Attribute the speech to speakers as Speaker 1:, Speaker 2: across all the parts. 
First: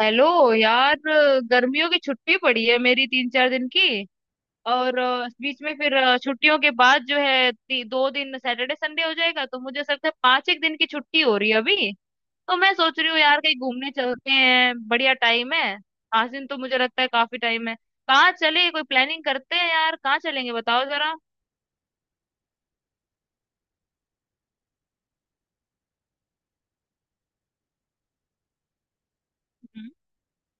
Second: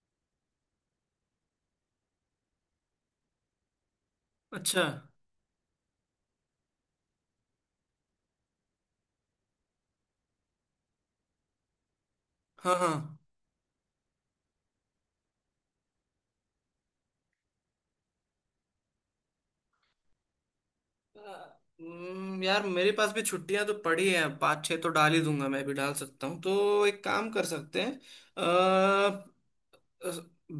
Speaker 1: Hello यार, गर्मियों की छुट्टी पड़ी है मेरी 3-4 दिन की।
Speaker 2: अच्छा।
Speaker 1: और बीच में फिर छुट्टियों के बाद जो है 2 दिन सैटरडे संडे हो जाएगा, तो मुझे ऐसा लगता है पांच एक दिन की छुट्टी हो रही है अभी। तो मैं
Speaker 2: हाँ हाँ।
Speaker 1: सोच रही हूँ यार, कहीं घूमने चलते हैं, बढ़िया टाइम है। 5 दिन तो मुझे लगता है काफी टाइम है। कहाँ चले? कोई प्लानिंग करते हैं यार, कहाँ चलेंगे बताओ जरा।
Speaker 2: अ, यार मेरे पास भी छुट्टियां तो पड़ी हैं, पाँच छः तो डाल ही दूंगा। मैं भी डाल सकता हूँ, तो एक काम कर सकते हैं। अ, अ,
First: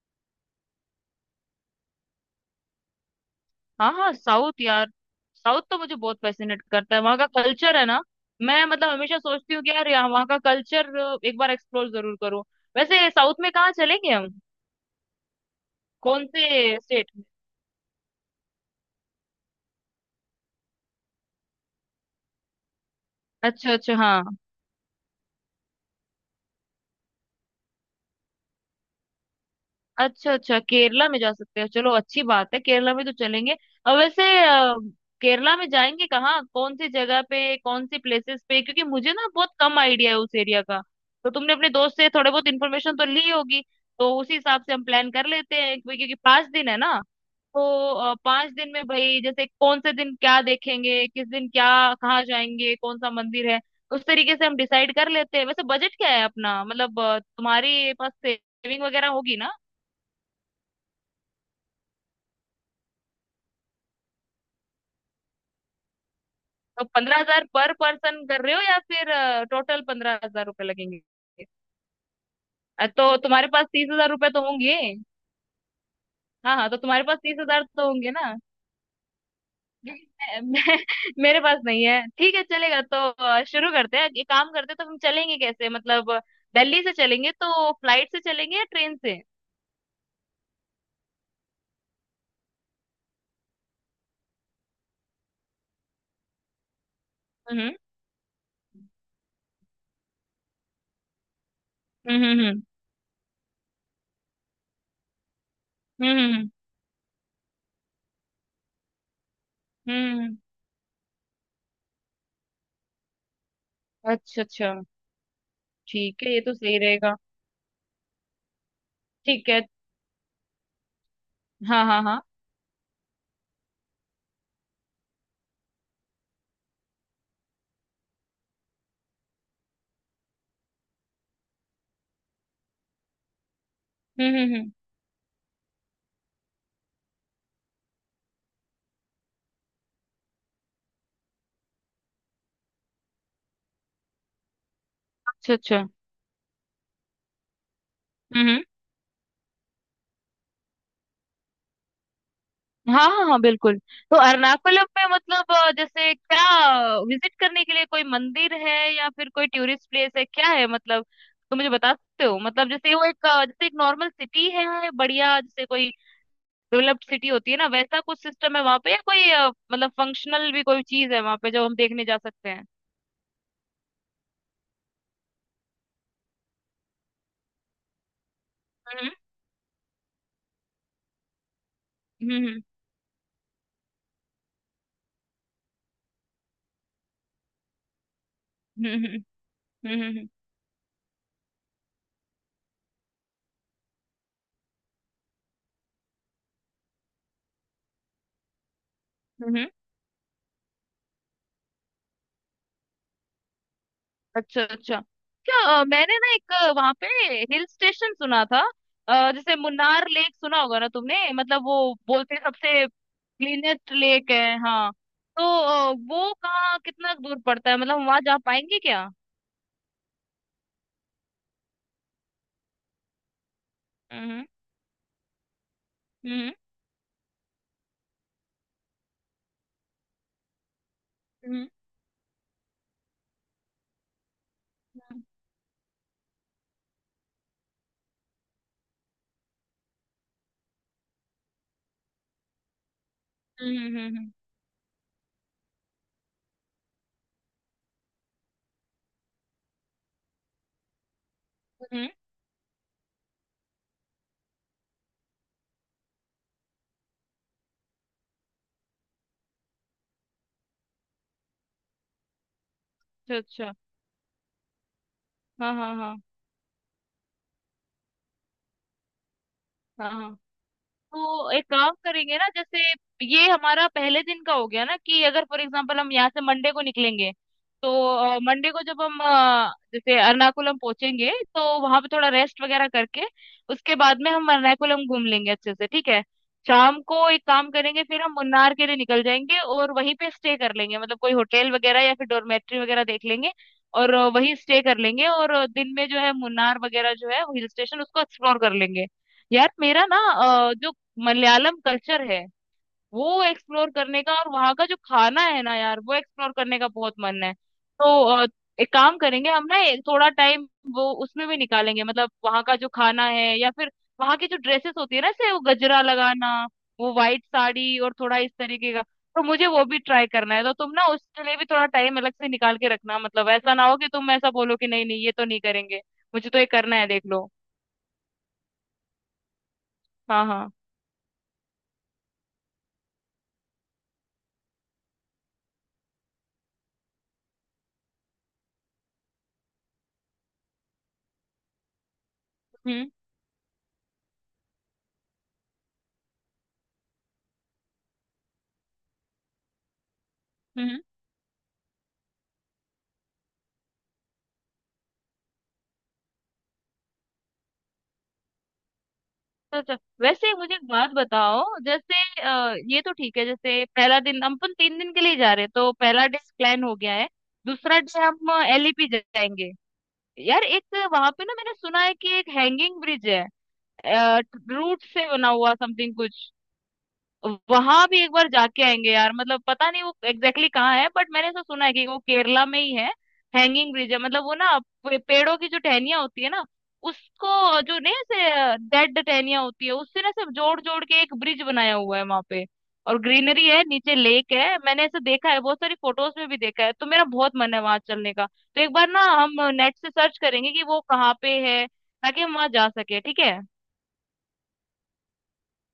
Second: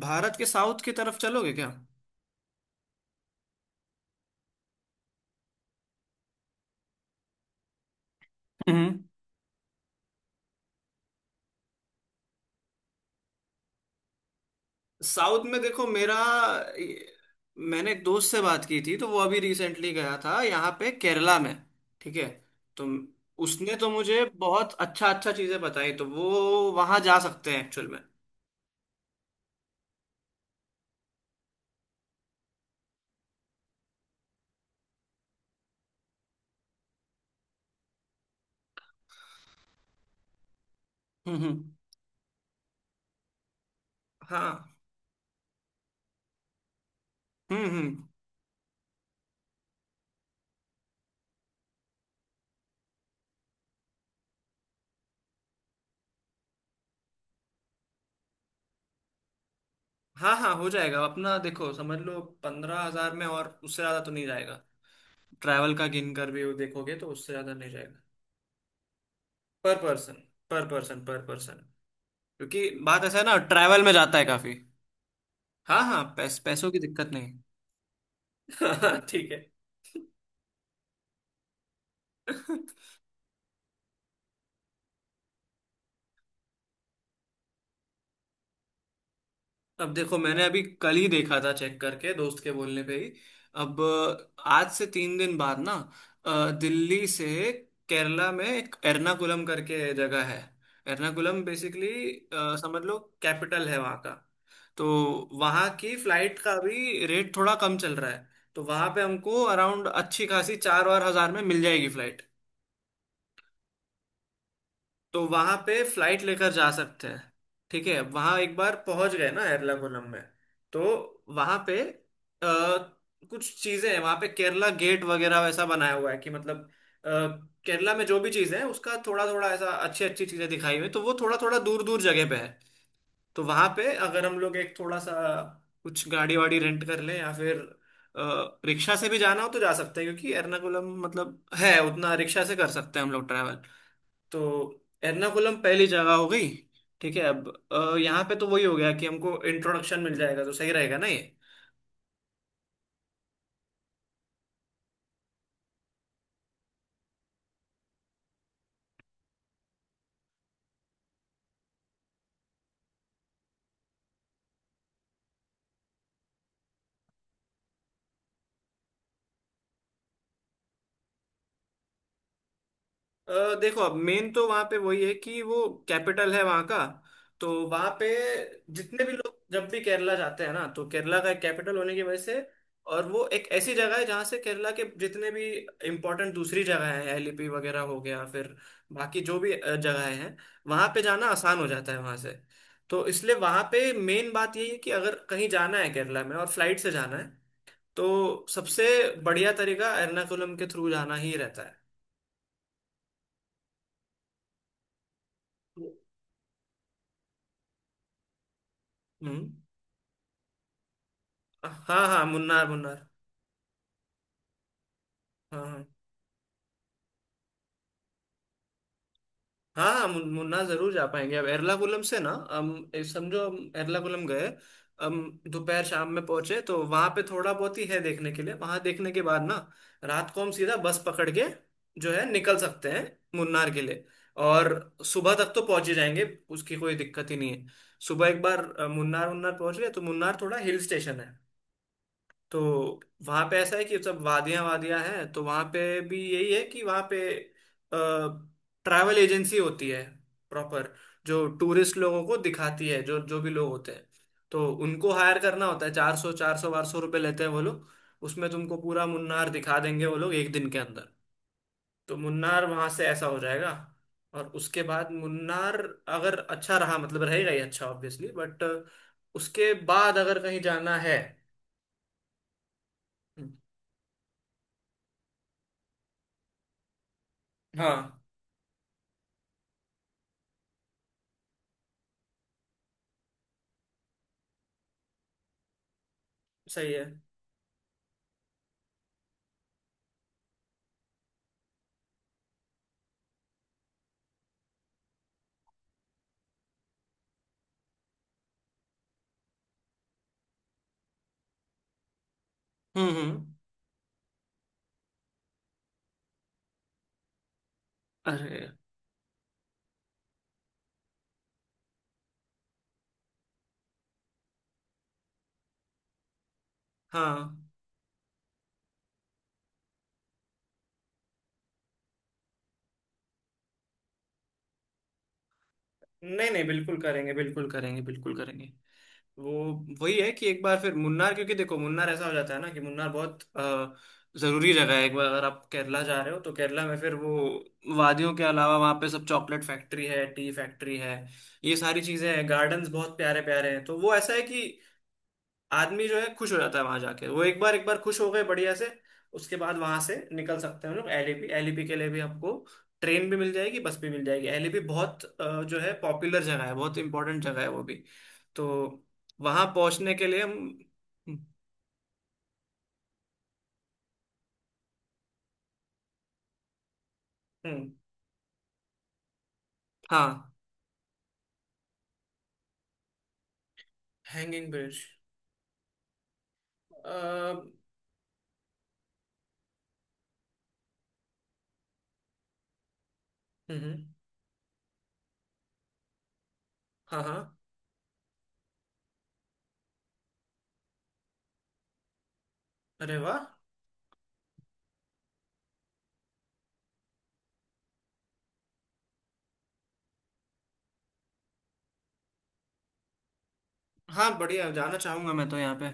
Speaker 2: भारत के साउथ की तरफ चलोगे क्या?
Speaker 1: हाँ हाँ, साउथ यार। साउथ तो मुझे बहुत फैसिनेट करता है, वहाँ का कल्चर है ना। मैं मतलब
Speaker 2: हम्म
Speaker 1: हमेशा सोचती हूँ कि यार यहाँ वहाँ का कल्चर एक बार एक्सप्लोर जरूर करूँ। वैसे साउथ में कहाँ चलेंगे हम?
Speaker 2: साउथ में देखो मेरा,
Speaker 1: कौन से स्टेट?
Speaker 2: मैंने एक दोस्त से बात की थी तो वो अभी रिसेंटली गया था यहाँ पे केरला में। ठीक है। तो
Speaker 1: अच्छा
Speaker 2: उसने तो
Speaker 1: अच्छा, हाँ।
Speaker 2: मुझे बहुत अच्छा अच्छा चीजें बताई, तो वो वहां जा सकते हैं एक्चुअल में।
Speaker 1: अच्छा अच्छा, केरला में जा सकते हो, चलो अच्छी बात है, केरला में तो चलेंगे। और वैसे केरला में जाएंगे कहाँ, कौन सी जगह पे, कौन सी प्लेसेस पे? क्योंकि मुझे ना बहुत कम आइडिया है उस एरिया का। तो
Speaker 2: हम्म
Speaker 1: तुमने अपने
Speaker 2: हम्म।
Speaker 1: दोस्त से थोड़े बहुत इन्फॉर्मेशन तो ली होगी। तो उसी हिसाब
Speaker 2: हाँ।
Speaker 1: से हम प्लान कर लेते हैं, क्योंकि क्योंकि 5 दिन है ना। तो
Speaker 2: हम्म।
Speaker 1: 5 दिन में भाई, जैसे कौन से दिन क्या देखेंगे, किस दिन क्या, कहाँ जाएंगे, कौन सा मंदिर है, उस तरीके से हम डिसाइड कर लेते हैं। वैसे बजट क्या है अपना? मतलब तुम्हारे पास सेविंग वगैरह होगी ना।
Speaker 2: हाँ हाँ हो जाएगा अपना, देखो समझ लो 15,000 में, और उससे ज्यादा तो नहीं जाएगा। ट्रैवल का गिन कर भी
Speaker 1: तो
Speaker 2: देखोगे तो
Speaker 1: पंद्रह
Speaker 2: उससे
Speaker 1: हजार
Speaker 2: ज्यादा नहीं
Speaker 1: पर
Speaker 2: जाएगा।
Speaker 1: पर्सन कर रहे हो, या फिर
Speaker 2: पर
Speaker 1: टोटल
Speaker 2: पर्सन,
Speaker 1: 15,000 रुपए
Speaker 2: पर
Speaker 1: लगेंगे?
Speaker 2: पर्सन, पर पर्सन। क्योंकि बात
Speaker 1: तो
Speaker 2: ऐसा है ना,
Speaker 1: तुम्हारे पास
Speaker 2: ट्रैवल
Speaker 1: तीस
Speaker 2: में
Speaker 1: हजार
Speaker 2: जाता है
Speaker 1: रुपए तो
Speaker 2: काफी।
Speaker 1: होंगे।
Speaker 2: हाँ हाँ,
Speaker 1: हाँ हाँ,
Speaker 2: पैसों
Speaker 1: तो
Speaker 2: की
Speaker 1: तुम्हारे
Speaker 2: दिक्कत
Speaker 1: पास
Speaker 2: नहीं।
Speaker 1: तीस हजार तो होंगे ना।
Speaker 2: हाँ, ठीक है।
Speaker 1: मैं, मेरे पास नहीं है, ठीक है, चलेगा तो। शुरू करते हैं ये काम करते हैं। तो हम चलेंगे कैसे, मतलब दिल्ली से चलेंगे तो फ्लाइट से चलेंगे या ट्रेन से?
Speaker 2: अब देखो, मैंने अभी कल ही देखा था चेक करके दोस्त के बोलने पे ही। अब आज से 3 दिन बाद ना, दिल्ली से
Speaker 1: हम्म
Speaker 2: केरला में एक एर्नाकुलम करके जगह है। एर्नाकुलम बेसिकली,
Speaker 1: हम्म हम्म
Speaker 2: समझ लो कैपिटल है वहाँ का। तो वहाँ की
Speaker 1: हम्म
Speaker 2: फ्लाइट
Speaker 1: हम्म
Speaker 2: का भी रेट थोड़ा कम चल रहा है। तो वहाँ पे हमको अराउंड
Speaker 1: हम्म,
Speaker 2: अच्छी
Speaker 1: हम्म,
Speaker 2: खासी चार और हजार में मिल जाएगी फ्लाइट।
Speaker 1: अच्छा अच्छा।
Speaker 2: तो वहां पे फ्लाइट
Speaker 1: ठीक है, ये
Speaker 2: लेकर
Speaker 1: तो
Speaker 2: जा
Speaker 1: सही
Speaker 2: सकते
Speaker 1: रहेगा।
Speaker 2: हैं। ठीक है, वहां एक बार पहुंच गए ना
Speaker 1: ठीक है।
Speaker 2: एर्नाकुलम में। तो वहां पे
Speaker 1: हाँ हाँ हाँ।
Speaker 2: कुछ चीजें हैं वहां पे, केरला गेट वगैरह वैसा बनाया हुआ है कि मतलब, अ, केरला में जो भी चीज है उसका थोड़ा थोड़ा, ऐसा अच्छी अच्छी चीजें दिखाई हुई हैं। तो वो थोड़ा थोड़ा दूर दूर जगह पे है। तो वहां पे अगर हम लोग
Speaker 1: हम्म,
Speaker 2: एक थोड़ा सा कुछ गाड़ी वाड़ी रेंट कर लें, या फिर रिक्शा से भी जाना हो तो जा सकते हैं, क्योंकि एर्नाकुलम मतलब है उतना, रिक्शा से कर सकते हैं हम लोग ट्रैवल। तो
Speaker 1: अच्छा
Speaker 2: एर्नाकुलम
Speaker 1: अच्छा।
Speaker 2: पहली जगह हो गई। ठीक है, अब यहाँ पे तो
Speaker 1: हम्म हम्म।
Speaker 2: वही हो गया कि हमको इंट्रोडक्शन मिल जाएगा, तो सही रहेगा ना ये।
Speaker 1: हाँ हाँ हाँ, बिल्कुल। तो अरनाकुलम में, मतलब जैसे क्या विजिट करने के लिए कोई मंदिर है, या फिर कोई टूरिस्ट प्लेस है, क्या है मतलब? तो मुझे बता सकते हो? मतलब जैसे वो एक जैसे एक नॉर्मल सिटी है बढ़िया, जैसे कोई डेवलप्ड सिटी होती है ना वैसा कुछ सिस्टम है वहाँ पे, या कोई मतलब फंक्शनल भी कोई चीज है वहाँ पे जो हम देखने जा सकते हैं?
Speaker 2: देखो अब मेन तो वहां पे वही है कि वो कैपिटल है वहां का। तो वहां पे जितने
Speaker 1: हम्म
Speaker 2: भी लोग जब भी केरला जाते हैं ना, तो केरला का एक कैपिटल होने की वजह से,
Speaker 1: हम्म
Speaker 2: और वो एक ऐसी जगह है जहां से केरला के जितने भी इम्पोर्टेंट दूसरी जगह है, एलिपी वगैरह हो गया, फिर
Speaker 1: हम्म हम्म
Speaker 2: बाकी जो भी
Speaker 1: हम्म हम्म हम्म
Speaker 2: जगहें
Speaker 1: हम्म, हम्म,
Speaker 2: हैं, वहां पे जाना आसान हो जाता है वहां से। तो इसलिए वहां पे मेन बात यही है कि अगर कहीं जाना है केरला में और फ्लाइट से जाना है, तो सबसे बढ़िया
Speaker 1: हम्म, हम्म,
Speaker 2: तरीका एर्नाकुलम के थ्रू जाना ही रहता है।
Speaker 1: अच्छा अच्छा। क्या मैंने ना एक वहां पे हिल स्टेशन सुना था।
Speaker 2: हम्म।
Speaker 1: जैसे मुन्नार लेक सुना होगा ना तुमने, मतलब वो
Speaker 2: हाँ हाँ,
Speaker 1: बोलते हैं
Speaker 2: मुन्नार
Speaker 1: सबसे
Speaker 2: मुन्नार।
Speaker 1: क्लीनेस्ट लेक है। हाँ तो
Speaker 2: हाँ हाँ
Speaker 1: वो कहाँ कितना दूर पड़ता है, मतलब वहां जा पाएंगे क्या?
Speaker 2: हाँ। हाँ, मुन्नार जरूर जा पाएंगे। अब एर्नाकुलम से ना हम समझो हम एर्नाकुलम
Speaker 1: हम्म
Speaker 2: गए, हम दोपहर शाम में
Speaker 1: हम्म
Speaker 2: पहुंचे, तो वहां पे थोड़ा बहुत ही है देखने के लिए, वहां देखने के बाद ना, रात को हम सीधा बस पकड़ के
Speaker 1: हम्म
Speaker 2: जो है निकल सकते हैं मुन्नार के लिए, और सुबह तक तो पहुंच ही जाएंगे, उसकी कोई दिक्कत ही नहीं है। सुबह एक बार मुन्नार मुन्नार पहुंच गए, तो मुन्नार थोड़ा हिल स्टेशन है। तो वहां पे ऐसा
Speaker 1: हम्म
Speaker 2: है
Speaker 1: हम्म
Speaker 2: कि
Speaker 1: हम्म
Speaker 2: सब
Speaker 1: हम्म,
Speaker 2: वादियां वादियां हैं। तो वहां पे भी यही है कि वहां पे ट्रैवल एजेंसी होती है प्रॉपर, जो टूरिस्ट
Speaker 1: हम्म,
Speaker 2: लोगों को दिखाती है जो जो भी लोग होते हैं। तो उनको हायर करना होता है, चार सौ 1200 रुपये लेते हैं वो लोग। उसमें तुमको पूरा मुन्नार दिखा देंगे वो लोग एक दिन के अंदर। तो मुन्नार वहां से ऐसा
Speaker 1: अच्छा
Speaker 2: हो जाएगा।
Speaker 1: अच्छा।
Speaker 2: और उसके बाद
Speaker 1: हाँ
Speaker 2: मुन्नार
Speaker 1: हाँ हाँ
Speaker 2: अगर अच्छा रहा, मतलब रहेगा ही अच्छा ऑब्वियसली, बट उसके बाद
Speaker 1: हाँ।
Speaker 2: अगर कहीं जाना है।
Speaker 1: तो एक काम करेंगे ना, जैसे ये हमारा पहले दिन का हो गया ना, कि अगर फॉर एग्जांपल हम यहाँ से मंडे को निकलेंगे,
Speaker 2: हाँ।
Speaker 1: तो मंडे को जब हम जैसे एर्नाकुलम पहुंचेंगे तो वहां पे थोड़ा रेस्ट वगैरह करके उसके बाद में हम एर्नाकुलम घूम लेंगे अच्छे से, ठीक है।
Speaker 2: सही
Speaker 1: शाम
Speaker 2: है।
Speaker 1: को एक काम करेंगे, फिर हम मुन्नार के लिए निकल जाएंगे और वहीं पे स्टे कर लेंगे, मतलब कोई होटल वगैरह या फिर डॉर्मेट्री वगैरह देख लेंगे। और वहीं स्टे कर लेंगे, और दिन में जो है मुन्नार वगैरह जो है हिल स्टेशन उसको एक्सप्लोर कर लेंगे। यार मेरा ना जो मलयालम कल्चर है वो
Speaker 2: हम्म।
Speaker 1: एक्सप्लोर करने का, और वहाँ का जो खाना है ना यार वो एक्सप्लोर करने का बहुत मन है। तो
Speaker 2: अरे।
Speaker 1: एक काम करेंगे हम ना, एक थोड़ा टाइम वो उसमें भी निकालेंगे, मतलब वहाँ का जो खाना है, या फिर वहाँ की जो ड्रेसेस होती है ना, जैसे वो गजरा लगाना, वो वाइट
Speaker 2: हाँ।
Speaker 1: साड़ी और थोड़ा इस तरीके का। तो मुझे वो भी ट्राई करना है, तो तुम ना उसके लिए भी थोड़ा टाइम अलग से निकाल के रखना, मतलब ऐसा ना हो कि तुम ऐसा बोलो कि नहीं नहीं, ये तो नहीं करेंगे।
Speaker 2: नहीं
Speaker 1: मुझे तो
Speaker 2: नहीं,
Speaker 1: ये करना
Speaker 2: बिल्कुल
Speaker 1: है, देख
Speaker 2: करेंगे,
Speaker 1: लो।
Speaker 2: बिल्कुल करेंगे, बिल्कुल करेंगे। वो वही है
Speaker 1: हाँ
Speaker 2: कि एक
Speaker 1: हाँ।
Speaker 2: बार फिर मुन्नार, क्योंकि देखो मुन्नार ऐसा हो जाता है ना कि मुन्नार बहुत जरूरी जगह है, एक बार अगर आप केरला जा रहे हो तो केरला में, फिर वो वादियों के अलावा वहाँ पे सब चॉकलेट फैक्ट्री है, टी फैक्ट्री है, ये सारी चीजें हैं, गार्डन्स
Speaker 1: हम्म
Speaker 2: बहुत प्यारे प्यारे हैं। तो वो ऐसा है कि आदमी जो है खुश हो जाता है वहां जाके। वो एक बार खुश हो गए बढ़िया से, उसके बाद वहां से निकल सकते हैं
Speaker 1: हम्म।
Speaker 2: हम लोग एलईपी। एलईपी के लिए भी आपको ट्रेन भी मिल जाएगी, बस भी मिल जाएगी। एलईपी बहुत जो है पॉपुलर जगह है, बहुत इंपॉर्टेंट जगह है वो भी। तो वहां
Speaker 1: अच्छा,
Speaker 2: पहुंचने के लिए हम।
Speaker 1: वैसे मुझे एक बात बताओ। जैसे ये तो ठीक है, जैसे पहला दिन, हम अपन 3 दिन के लिए जा रहे हैं तो पहला डे प्लान हो गया है।
Speaker 2: हम्म।
Speaker 1: दूसरा डे हम एलईपी जाएंगे।
Speaker 2: हाँ,
Speaker 1: यार एक वहां पे ना मैंने सुना है कि एक हैंगिंग ब्रिज है।
Speaker 2: Hanging
Speaker 1: root
Speaker 2: bridge.
Speaker 1: से बना हुआ समथिंग कुछ। वहां भी एक बार जाके आएंगे यार, मतलब पता नहीं वो एग्जैक्टली कहाँ है, बट मैंने ऐसा सुना है कि वो केरला में ही है। हैंगिंग
Speaker 2: हम्म।
Speaker 1: ब्रिज है, मतलब वो ना पेड़ों की जो टहनियां होती है ना,
Speaker 2: हाँ हाँ।
Speaker 1: उसको जो, नहीं ऐसे डेड टहनियां होती है उससे ना सब जोड़ जोड़ के एक ब्रिज बनाया हुआ है वहां पे।
Speaker 2: अरे
Speaker 1: और
Speaker 2: वाह।
Speaker 1: ग्रीनरी है, नीचे लेक है, मैंने ऐसे देखा है, बहुत सारी फोटोज में भी देखा है, तो मेरा बहुत मन है वहां चलने का। तो एक बार ना हम नेट से सर्च करेंगे कि वो कहाँ पे है, ताकि हम वहां जा सके, ठीक है।
Speaker 2: हाँ बढ़िया, जाना चाहूंगा मैं तो यहाँ पे।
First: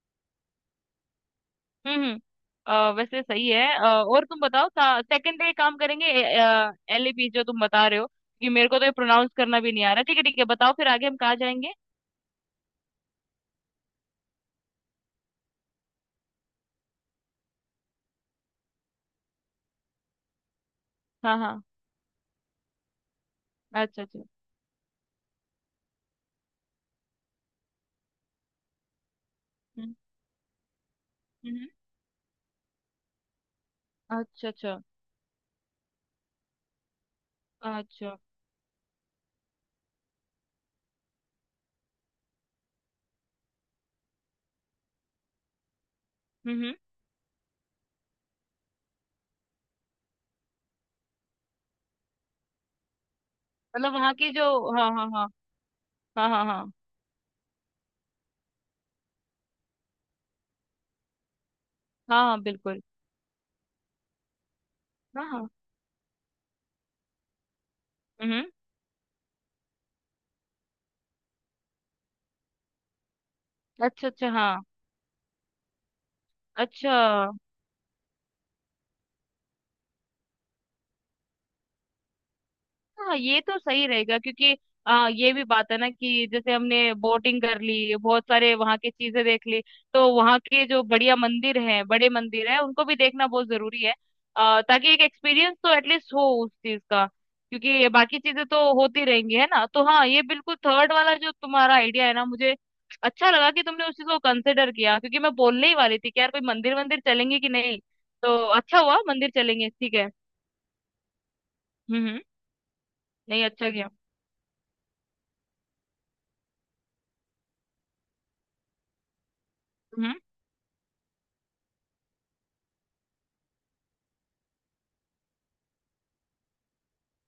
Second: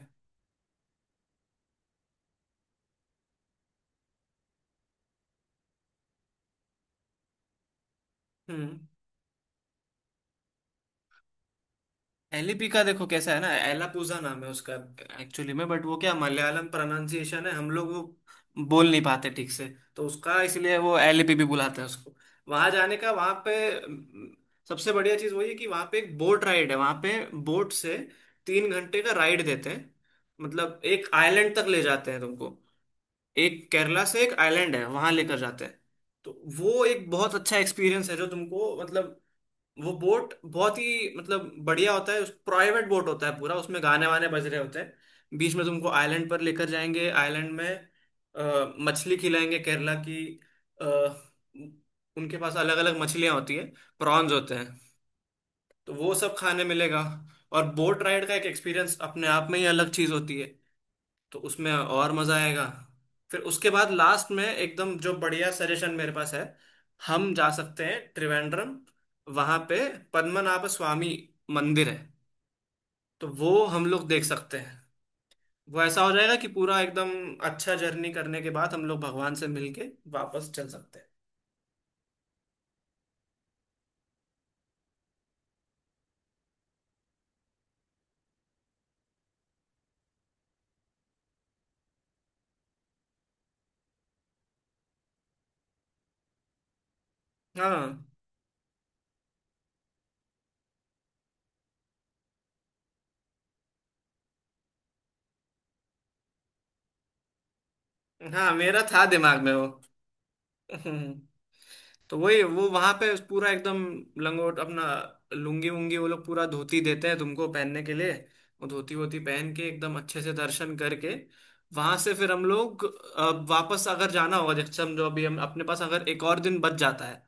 Speaker 1: हम्म हम्म, वैसे सही है। और तुम बताओ, सेकंड डे काम करेंगे एलएपी, जो तुम बता रहे हो, क्योंकि मेरे
Speaker 2: हम्म।
Speaker 1: को तो ये प्रोनाउंस करना भी नहीं आ रहा। ठीक है ठीक है, बताओ फिर आगे हम कहाँ जाएंगे।
Speaker 2: एलिपी का देखो कैसा है ना, एलापूजा नाम है उसका एक्चुअली में, बट वो क्या मलयालम प्रोनाउंसिएशन है, हम लोग वो बोल नहीं पाते ठीक से। तो उसका इसलिए वो एलिपी
Speaker 1: हाँ
Speaker 2: भी
Speaker 1: हाँ,
Speaker 2: बुलाते हैं उसको। वहां जाने का वहां पे
Speaker 1: अच्छा अच्छा।
Speaker 2: सबसे बढ़िया चीज वही है कि वहां पे एक बोट राइड है वहां पे, बोट से 3 घंटे का राइड देते हैं।
Speaker 1: हम्म
Speaker 2: मतलब एक आइलैंड तक
Speaker 1: हम्म,
Speaker 2: ले जाते हैं तुमको, एक केरला से एक
Speaker 1: अच्छा
Speaker 2: आइलैंड
Speaker 1: अच्छा
Speaker 2: है वहां लेकर जाते हैं। तो वो एक बहुत अच्छा एक्सपीरियंस है
Speaker 1: अच्छा।
Speaker 2: जो तुमको मतलब, वो बोट बहुत ही मतलब बढ़िया होता है, उस प्राइवेट बोट होता है पूरा, उसमें गाने वाने बज रहे होते हैं, बीच में तुमको आइलैंड पर
Speaker 1: हम्म
Speaker 2: लेकर
Speaker 1: हम्म,
Speaker 2: जाएंगे, आइलैंड में मछली खिलाएंगे केरला की। अ, उनके पास अलग अलग मछलियाँ होती है,
Speaker 1: मतलब वहाँ की
Speaker 2: प्रॉन्स
Speaker 1: जो,
Speaker 2: होते हैं।
Speaker 1: हाँ हाँ हाँ
Speaker 2: तो वो
Speaker 1: हाँ,
Speaker 2: सब
Speaker 1: हाँ
Speaker 2: खाने
Speaker 1: हाँ
Speaker 2: मिलेगा। और बोट राइड का एक एक्सपीरियंस अपने आप में ही अलग चीज़ होती है, तो उसमें और
Speaker 1: हाँ
Speaker 2: मजा
Speaker 1: हाँ
Speaker 2: आएगा।
Speaker 1: बिल्कुल।
Speaker 2: फिर उसके बाद लास्ट में एकदम जो
Speaker 1: हाँ हाँ।
Speaker 2: बढ़िया सजेशन मेरे पास है, हम जा सकते हैं
Speaker 1: हम्म,
Speaker 2: त्रिवेंद्रम। वहां पे पद्मनाभ स्वामी मंदिर है, तो वो हम लोग
Speaker 1: अच्छा
Speaker 2: देख
Speaker 1: अच्छा। हाँ,
Speaker 2: सकते हैं। वो ऐसा हो जाएगा कि पूरा
Speaker 1: अच्छा।
Speaker 2: एकदम अच्छा जर्नी करने के बाद हम लोग भगवान से मिलके वापस चल सकते हैं।
Speaker 1: हाँ, ये तो सही रहेगा क्योंकि ये भी बात है ना कि जैसे हमने बोटिंग कर ली, बहुत सारे वहाँ की चीजें देख ली। तो वहाँ के जो बढ़िया मंदिर हैं, बड़े मंदिर हैं, उनको भी देखना बहुत जरूरी है। ताकि एक एक्सपीरियंस तो एटलीस्ट हो उस चीज का, क्योंकि ये
Speaker 2: हाँ
Speaker 1: बाकी चीजें तो होती रहेंगी है ना। तो हाँ, ये बिल्कुल थर्ड वाला जो तुम्हारा आइडिया है ना, मुझे अच्छा लगा कि तुमने उस चीज को कंसिडर किया, क्योंकि मैं बोलने ही वाली थी कि यार कोई मंदिर वंदिर चलेंगे कि नहीं। तो
Speaker 2: हाँ,
Speaker 1: अच्छा
Speaker 2: मेरा
Speaker 1: हुआ
Speaker 2: था
Speaker 1: मंदिर
Speaker 2: दिमाग में वो।
Speaker 1: चलेंगे, ठीक है।
Speaker 2: हम्म। तो
Speaker 1: हम्म।
Speaker 2: वही वो वहां पे
Speaker 1: नहीं,
Speaker 2: पूरा
Speaker 1: अच्छा
Speaker 2: एकदम
Speaker 1: किया।
Speaker 2: लंगोट अपना, लुंगी वुंगी, वो लोग पूरा धोती देते हैं तुमको पहनने के लिए। वो धोती वोती पहन के एकदम
Speaker 1: हम्म।
Speaker 2: अच्छे से दर्शन करके, वहां से फिर हम लोग वापस अगर जाना होगा। जैसे समझो अभी हम अपने पास अगर एक और दिन बच जाता है,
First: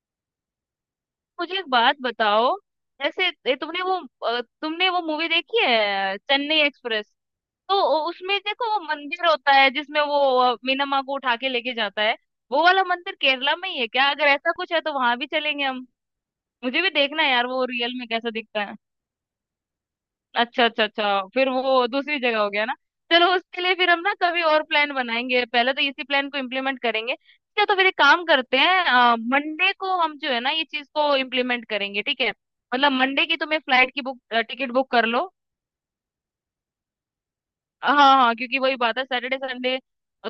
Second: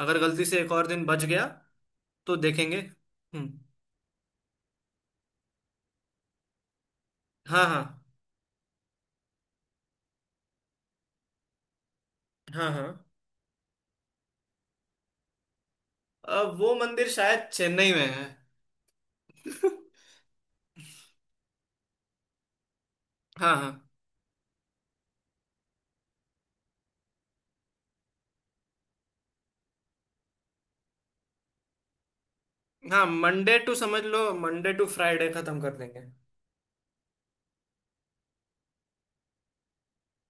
Speaker 2: अगर गलती से एक और दिन बच गया,
Speaker 1: मुझे एक बात
Speaker 2: तो
Speaker 1: बताओ,
Speaker 2: देखेंगे।
Speaker 1: जैसे ये
Speaker 2: हम्म।
Speaker 1: तुमने वो तुमने वो मूवी देखी है चेन्नई एक्सप्रेस?
Speaker 2: हाँ
Speaker 1: तो
Speaker 2: हाँ
Speaker 1: उसमें देखो वो मंदिर होता है जिसमें वो मीना माँ को उठा के लेके जाता है। वो
Speaker 2: हाँ
Speaker 1: वाला
Speaker 2: हाँ।
Speaker 1: मंदिर केरला में ही है क्या? अगर ऐसा कुछ है तो वहां भी चलेंगे हम।
Speaker 2: वो
Speaker 1: मुझे भी
Speaker 2: मंदिर
Speaker 1: देखना है यार,
Speaker 2: शायद
Speaker 1: वो
Speaker 2: चेन्नई
Speaker 1: रियल
Speaker 2: में
Speaker 1: में
Speaker 2: है।
Speaker 1: कैसा दिखता है। अच्छा अच्छा अच्छा, फिर वो दूसरी जगह हो गया ना। चलो
Speaker 2: हाँ
Speaker 1: उसके
Speaker 2: हाँ।
Speaker 1: लिए फिर हम ना कभी और प्लान बनाएंगे, पहले तो इसी प्लान को इम्प्लीमेंट करेंगे क्या। तो फिर एक काम करते हैं, मंडे को हम जो है ना ये चीज को इम्प्लीमेंट करेंगे, ठीक है। मतलब
Speaker 2: हाँ
Speaker 1: मंडे की
Speaker 2: मंडे
Speaker 1: तुम्हें
Speaker 2: टू,
Speaker 1: फ्लाइट
Speaker 2: समझ
Speaker 1: की बुक,
Speaker 2: लो
Speaker 1: टिकट
Speaker 2: मंडे टू
Speaker 1: बुक कर लो।
Speaker 2: फ्राइडे खत्म कर देंगे।
Speaker 1: हाँ हाँ, क्योंकि वही बात है सैटरडे संडे,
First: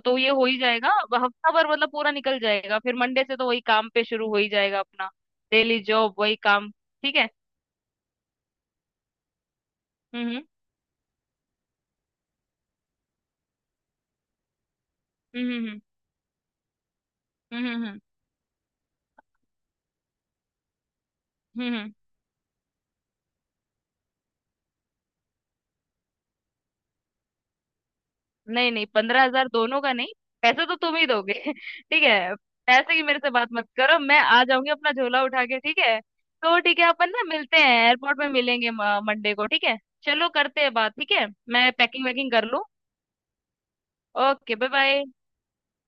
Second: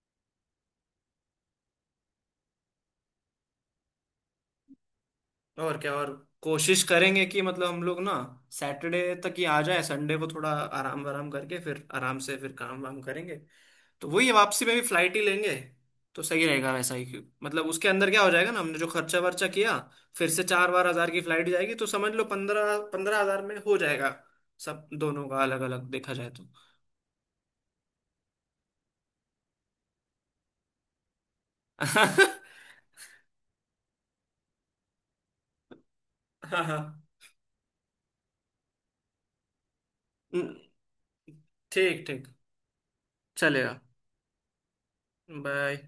Speaker 1: तो ये हो ही जाएगा। हफ्ता भर मतलब पूरा निकल जाएगा, फिर मंडे से तो वही काम पे शुरू हो ही जाएगा अपना,
Speaker 2: और
Speaker 1: डेली
Speaker 2: क्या, और
Speaker 1: जॉब वही काम,
Speaker 2: कोशिश
Speaker 1: ठीक
Speaker 2: करेंगे
Speaker 1: है।
Speaker 2: कि मतलब हम लोग ना सैटरडे तक ही आ जाए, संडे को
Speaker 1: हम्म
Speaker 2: थोड़ा आराम वाराम करके, फिर आराम से फिर काम वाम करेंगे। तो वही है, वापसी में भी फ्लाइट ही
Speaker 1: हम्म
Speaker 2: लेंगे।
Speaker 1: हम्म
Speaker 2: तो सही रहेगा वैसा ही, क्यों मतलब
Speaker 1: हम्म हम्म
Speaker 2: उसके
Speaker 1: हम्म हम्म
Speaker 2: अंदर क्या हो जाएगा ना, हमने जो खर्चा वर्चा किया, फिर से चार बार हजार की फ्लाइट
Speaker 1: हम्म
Speaker 2: जाएगी,
Speaker 1: हम्म,
Speaker 2: तो
Speaker 1: हम्म।
Speaker 2: समझ लो 15-15 हजार में हो जाएगा सब, दोनों का अलग अलग देखा जाए तो।
Speaker 1: नहीं नहीं, 15,000 दोनों का नहीं। पैसे तो तुम ही दोगे। ठीक है। पैसे की मेरे से बात मत करो, मैं आ जाऊंगी अपना झोला उठा के। ठीक है तो,
Speaker 2: हाँ हाँ।
Speaker 1: ठीक है, अपन ना मिलते हैं, एयरपोर्ट में मिलेंगे मंडे को, ठीक है। चलो करते हैं बात, ठीक है। मैं
Speaker 2: ठीक
Speaker 1: पैकिंग
Speaker 2: ठीक।
Speaker 1: वैकिंग कर लूँ।
Speaker 2: चलेगा।
Speaker 1: Okay, bye bye.
Speaker 2: बाय।